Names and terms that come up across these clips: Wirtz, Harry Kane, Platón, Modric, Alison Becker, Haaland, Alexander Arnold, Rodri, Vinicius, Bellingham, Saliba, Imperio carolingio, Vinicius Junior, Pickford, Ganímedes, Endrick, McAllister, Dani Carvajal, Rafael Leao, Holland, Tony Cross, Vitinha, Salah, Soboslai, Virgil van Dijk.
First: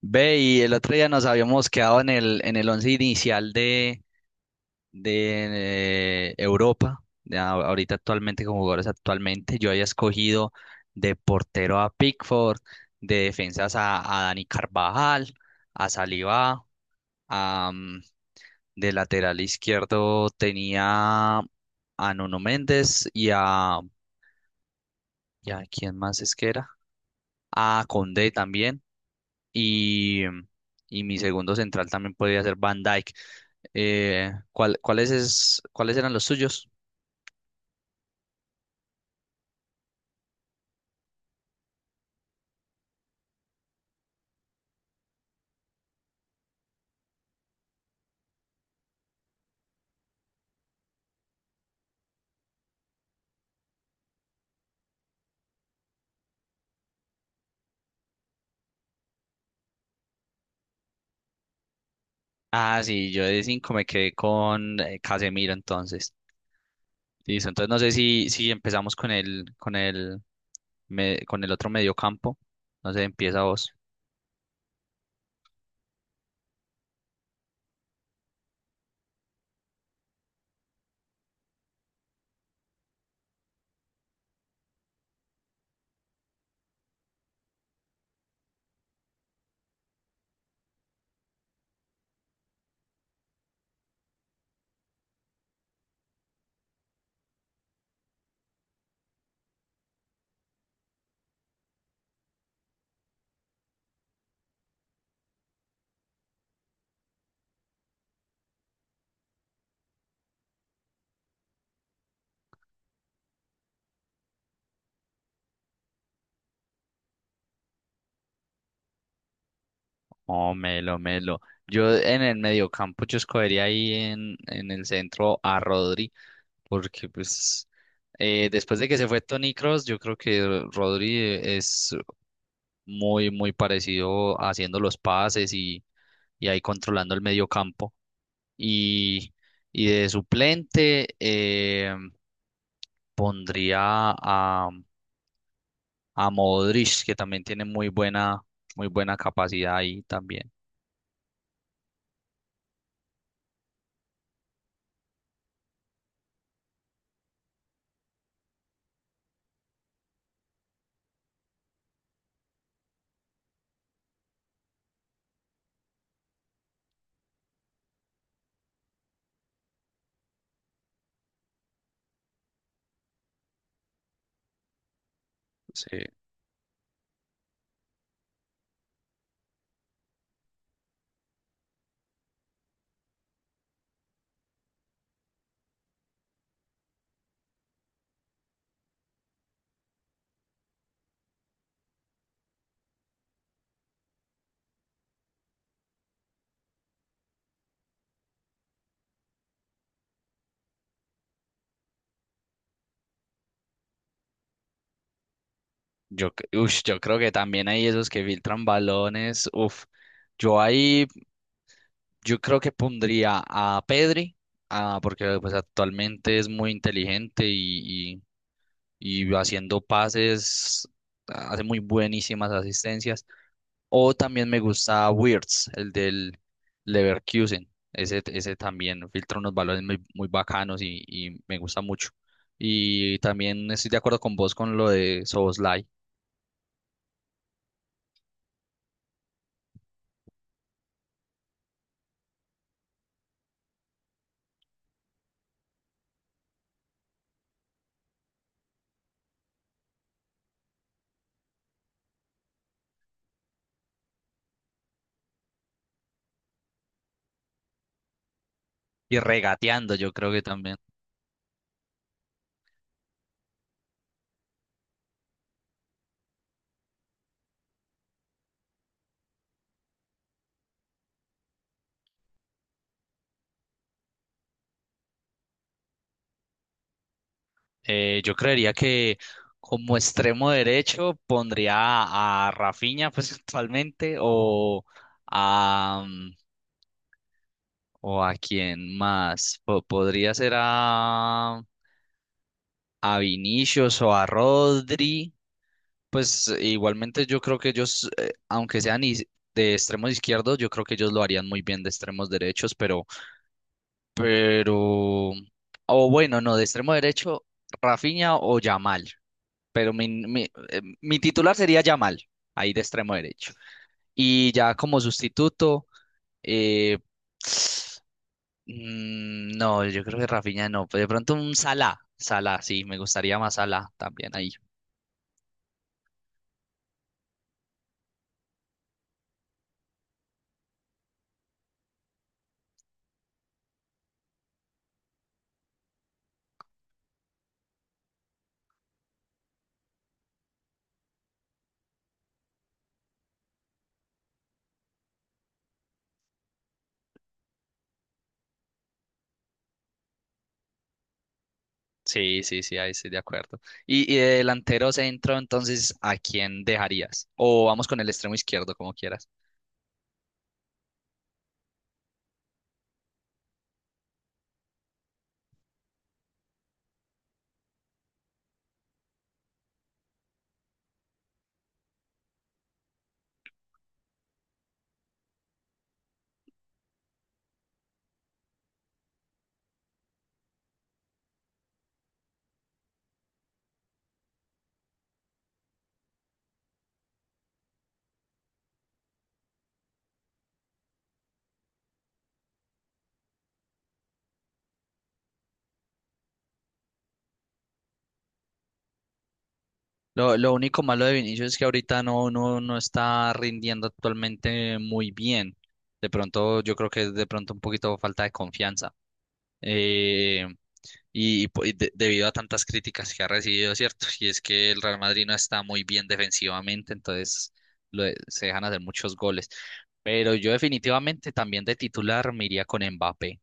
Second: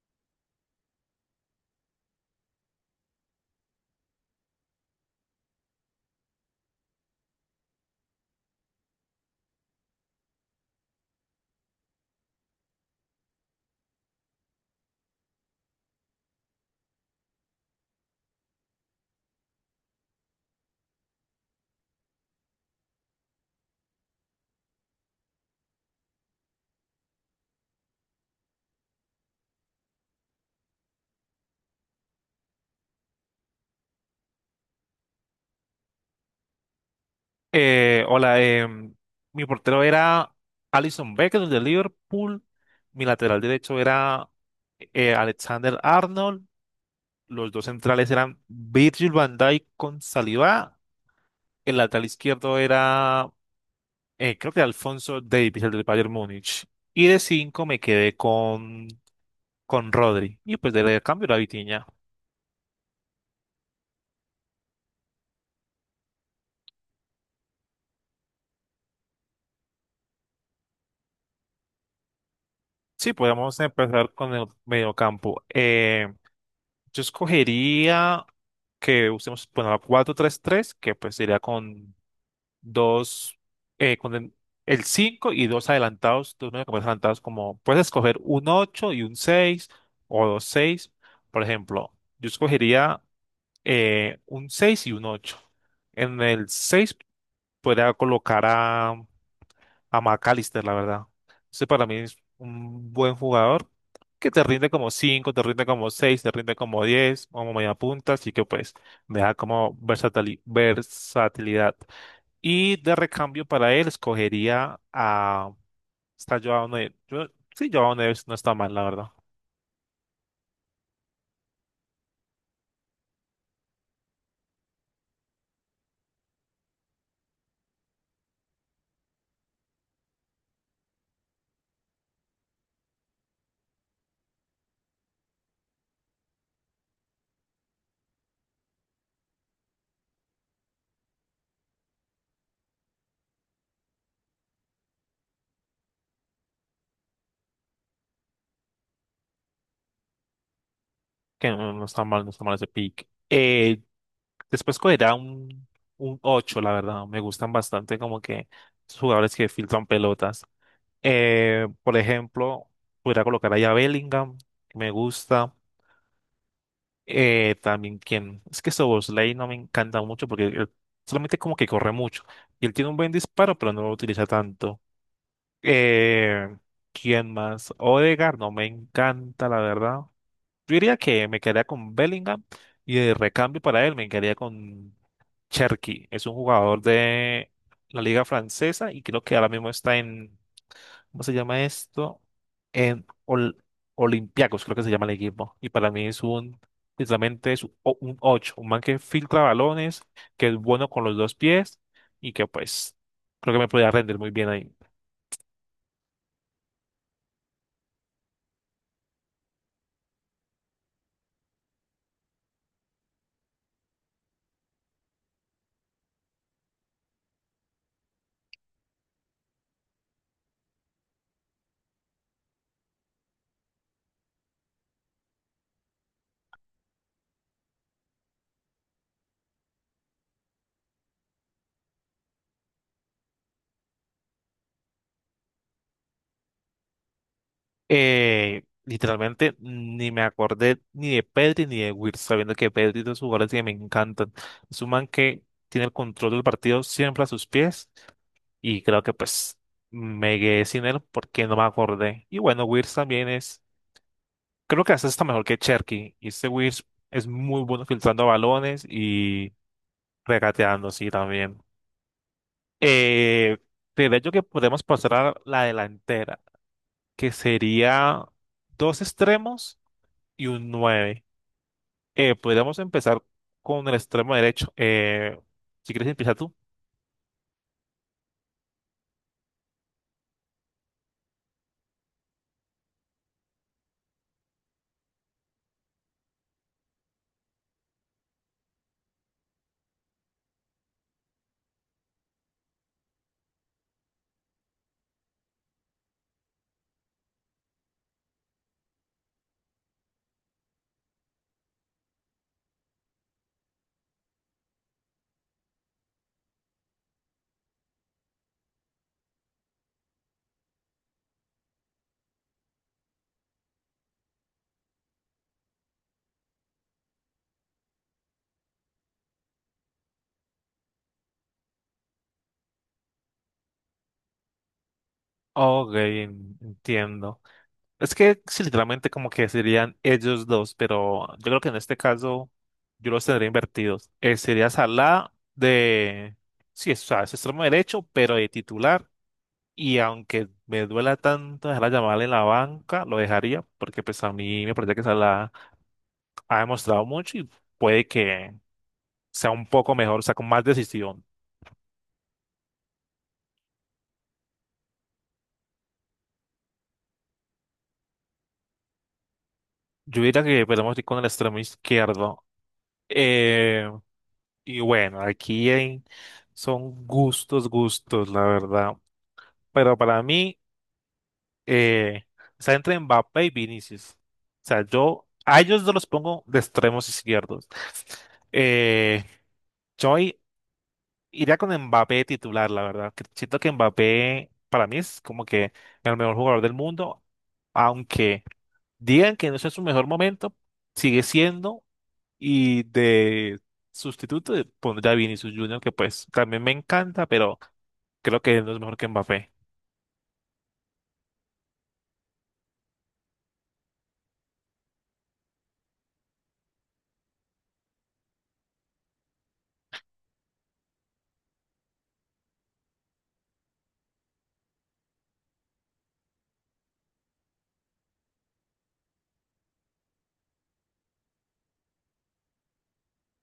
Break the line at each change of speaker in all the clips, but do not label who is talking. Ve, y el otro día nos habíamos quedado en el once inicial de Europa, de ahorita actualmente, con jugadores actualmente, yo había escogido de portero a Pickford, de defensas a Dani Carvajal, a Saliba, a, mm, de lateral izquierdo tenía a Nuno Méndez y a, ¿quién más es que era? A Condé también. y, y mi segundo central también podría ser Van Dijk. ¿ cuáles eran los suyos?
Hola, mi portero era Alison Becker de Liverpool, mi lateral derecho era Alexander Arnold, los dos centrales eran Virgil van Dijk con Saliba, el lateral izquierdo era creo que Alfonso Davies, el del Bayern Múnich, y de cinco me quedé con Rodri, y pues de cambio la Vitinha.
Ah, sí, yo de cinco me quedé con Casemiro entonces. Listo, entonces no sé si empezamos con el otro mediocampo. No sé,
Sí,
empieza
podemos
vos.
empezar con el mediocampo. Yo escogería que usemos, bueno, la 4 tres 3, que pues sería con dos, con el 5 y dos adelantados, dos mediocampistas adelantados, como puedes escoger un 8 y un seis, o dos seis. Por ejemplo, yo escogería un 6 y un ocho. En el 6 podría colocar a McAllister, la verdad. Ese para mí es un buen jugador que te rinde como cinco, te rinde como seis, te rinde como 10, como media punta, así que pues me da como versatilidad. Y de recambio para él escogería a... Está Joao Neves. Sí, Joao Neves no está mal, la verdad.
Oh, Melo, Melo. Yo en el mediocampo yo escogería ahí en el centro a Rodrigo porque pues después de que se fue Tony Cross yo creo que Rodri es muy, muy parecido haciendo los pases y ahí controlando el medio campo. Y, y de suplente pondría a, a Modric, que también tiene muy buena capacidad ahí también.
Que no, no está mal, no está mal ese pick. Después escogería un 8, la verdad. Me gustan bastante como que los jugadores que filtran pelotas. Por ejemplo, podría colocar ahí a Bellingham, que me gusta. También quien, es que Soboslay no me encanta mucho porque él solamente como que corre mucho. Y él tiene un buen disparo, pero no lo utiliza tanto.
Sí,
Eh, ¿Quién más? Odegaard no me encanta, la verdad. Yo diría que me quedaría con Bellingham y de recambio para él me quedaría con Cherki. Es un jugador de la liga francesa y creo que ahora mismo está en ¿cómo se llama esto? En Olympiacos, creo que se llama el equipo. Y para mí es un, literalmente es un 8, un man que filtra balones, que es bueno con los dos pies y que pues creo que me podría rendir muy bien ahí.
yo creo que también hay esos que filtran balones. Uf, yo ahí. Yo creo que pondría a Pedri, ah, porque pues actualmente es muy inteligente y haciendo pases ah, hace muy buenísimas asistencias. O también me gusta Wirtz, el del Leverkusen. Ese también filtra unos balones muy, muy bacanos y me gusta mucho. Y también estoy de acuerdo con vos con lo de Soboslai.
Literalmente ni me acordé ni de Pedri ni de Wirtz, sabiendo que Pedri es de los jugadores que me encantan. Es un man que tiene el control del partido siempre a sus pies y creo que pues me quedé sin él porque no me acordé. Y bueno, Wirtz también es. Creo que hasta está mejor que Cherky. Y este Wiz es muy bueno filtrando balones
Y
y
regateando, yo creo que también.
regateando, sí, también. Eh, de hecho que podemos pasar a la delantera, que sería dos extremos y un nueve. Podríamos empezar con el extremo derecho. Si quieres empezar tú.
Yo creería que como extremo derecho pondría a Rafinha, pues actualmente, a, mm, o a quién más. Podría ser a Vinicius o a Rodri. Pues igualmente yo creo que ellos, aunque sean de extremos izquierdos, yo creo que ellos lo harían muy bien de extremos derechos, pero, o bueno, no, de extremo derecho, Rafinha o Yamal. Pero mi titular sería Yamal, ahí de extremo derecho. Y ya como sustituto, eh, no, yo creo que Rafinha no, pero de pronto un Salah, Salah, sí, me gustaría más Salah también ahí.
Ok, entiendo. Es que sí, literalmente como que serían ellos dos, pero yo creo que en este caso yo los tendría invertidos. Sería Salah de, sí, es, o sea, es extremo derecho, pero de titular. Y aunque me duela tanto dejar a Yamal en la banca, lo dejaría, porque pues a mí me parece que Salah ha demostrado mucho y puede que sea un poco mejor, o sea, con más decisión.
Sí, sí, sí, ahí estoy de acuerdo. Y de delantero centro, entonces, ¿a quién dejarías? O vamos con el extremo izquierdo, como quieras.
Yo diría que podemos ir con el extremo izquierdo. Eh, Y bueno, son gustos, gustos, la verdad. Pero para mí, eh, está entre Mbappé y Vinicius. O sea, yo a ellos no los pongo de extremos izquierdos. Eh, yo i- iría con Mbappé titular, la verdad. Que Siento que Mbappé para mí es como que el mejor jugador del mundo, aunque digan que no es su mejor momento, sigue siendo. Y de sustituto pondría a Vinicius Junior, que pues también me encanta, pero creo que no es mejor que Mbappé.
Lo único malo de Vinicius es que ahorita no está rindiendo actualmente muy bien. De pronto, yo creo que es de pronto un poquito falta de confianza. Eh, y debido a tantas críticas que ha recibido, ¿cierto? Y es que el Real Madrid no está muy bien defensivamente, entonces se dejan hacer muchos goles. Pero yo definitivamente también de titular me iría con Mbappé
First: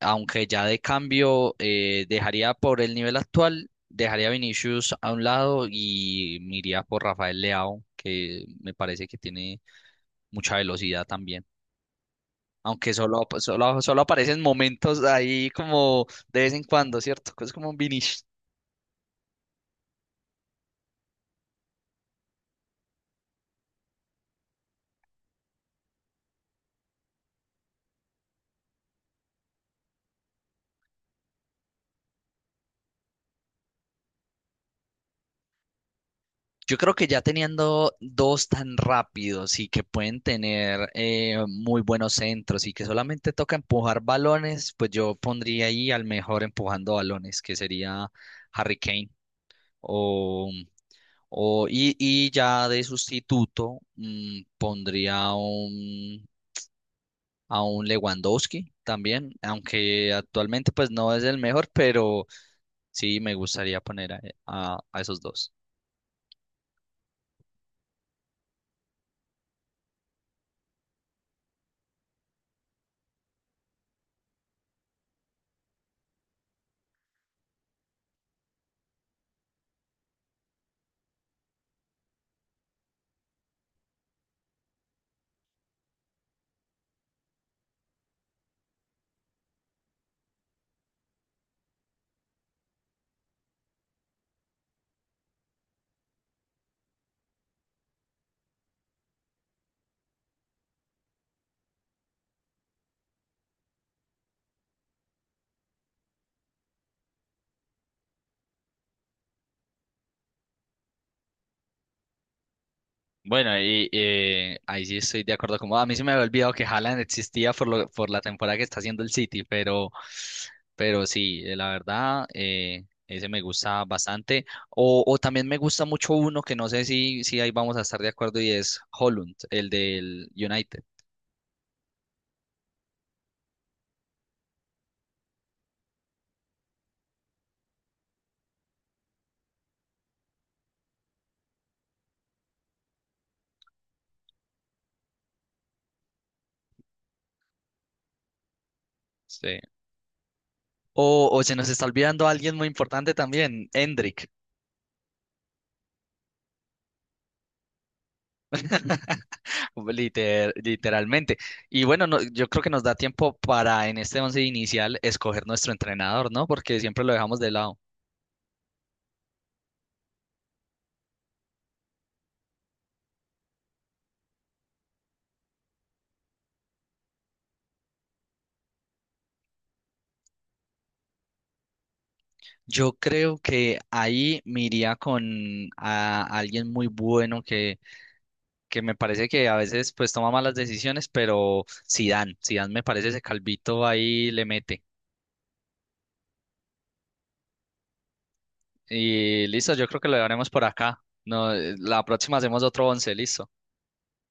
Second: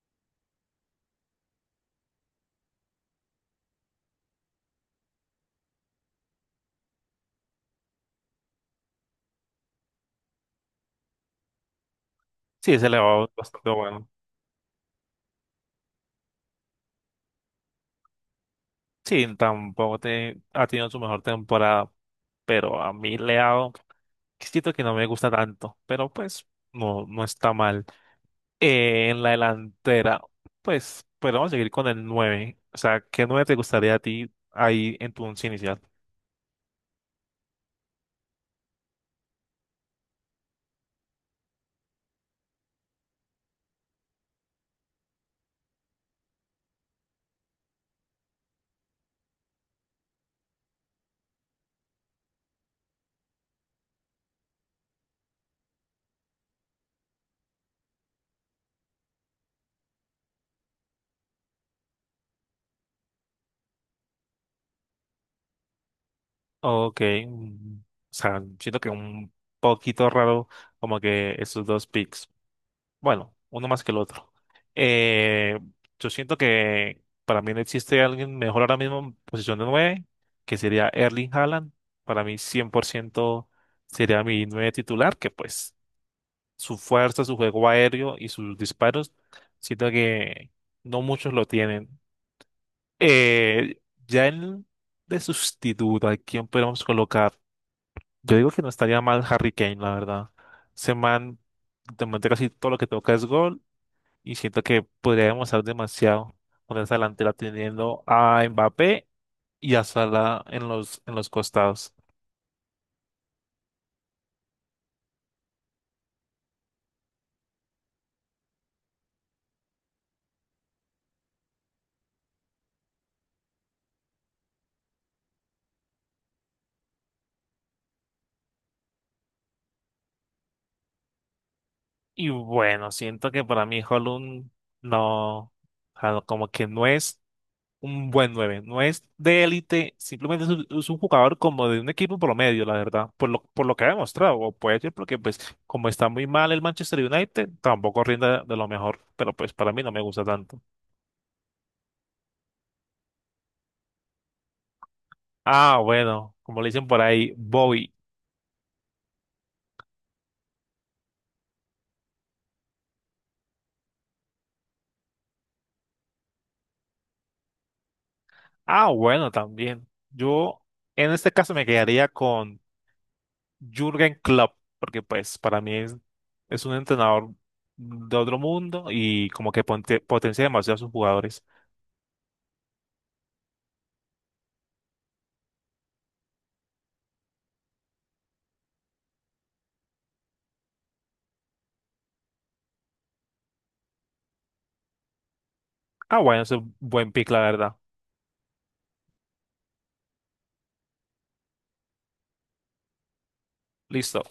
aunque ya de cambio dejaría por el nivel actual, dejaría a Vinicius a un lado y me iría por Rafael Leao, que me parece que tiene mucha velocidad también.
Sí, se
Aunque
le
solo,
va bastante
solo, solo
bueno.
aparecen momentos ahí como de vez en cuando, ¿cierto? Es como un Vinicius.
Sí, tampoco te- ha tenido su mejor temporada, pero a mí le ha dado. Siento que no me gusta tanto, pero pues no, no está mal. En la delantera, pues, pero vamos a seguir con el nueve. O sea, ¿qué 9 te gustaría a ti ahí en tu 11 inicial?
Yo creo que ya teniendo dos tan rápidos y que pueden tener muy buenos centros y que solamente toca empujar balones, pues yo pondría ahí al mejor empujando balones, que sería Harry Kane. O, y ya de sustituto pondría a un Lewandowski también, aunque actualmente pues no es el mejor, pero sí me gustaría poner a esos dos.
Ok, o sea, siento que un poquito raro como que esos dos picks. Bueno, uno más que el otro. Eh, yo siento que para mí no existe alguien mejor ahora mismo en posición de 9, que sería Erling Haaland. Para mí 100% sería mi 9 titular, que pues su fuerza, su juego aéreo y sus disparos, siento que no muchos lo tienen. Eh, ya en de sustituto, ¿a quién podemos colocar? Yo digo que no estaría mal Harry Kane, la verdad. Ese man, de momento casi todo lo que toca es gol y siento que podría demostrar demasiado con esa delantera teniendo a Mbappé y a Salah en en los costados.
Bueno, y ahí sí estoy de acuerdo. Como a mí se me había olvidado que Haaland existía por la temporada que está haciendo el City, pero, sí, la verdad, ese me gusta bastante. O también me gusta mucho uno que no sé si ahí vamos a estar de acuerdo y es Holland, el del United.
Y bueno, siento que para mí Holland no, o sea, no, como que no es un buen nueve. No es de élite, simplemente es es un jugador como de un equipo promedio, la verdad, por lo que ha demostrado. O puede ser porque, pues, como está muy mal el Manchester United, tampoco rinde de lo mejor, pero pues
Sí.
para mí no me gusta tanto.
O se nos está olvidando alguien muy importante también, Endrick.
Ah, bueno, como le dicen por ahí, Bobby.
Literalmente. Y bueno, yo creo que nos da tiempo para en este once inicial escoger nuestro entrenador, ¿no? Porque siempre lo dejamos de lado.
Ah, bueno, también. Yo en este caso me quedaría con Jürgen Klopp, porque pues para mí es un entrenador de otro mundo y como que potencia demasiado a sus jugadores.
Yo creo que ahí me iría con a alguien muy bueno que me parece que a veces pues toma malas decisiones, pero Zidane, Zidane me parece ese calvito ahí le mete.
Ah, bueno, es un buen pick, la verdad.
Y listo, yo creo que lo haremos por acá. No, la próxima hacemos otro once, listo.
Listo.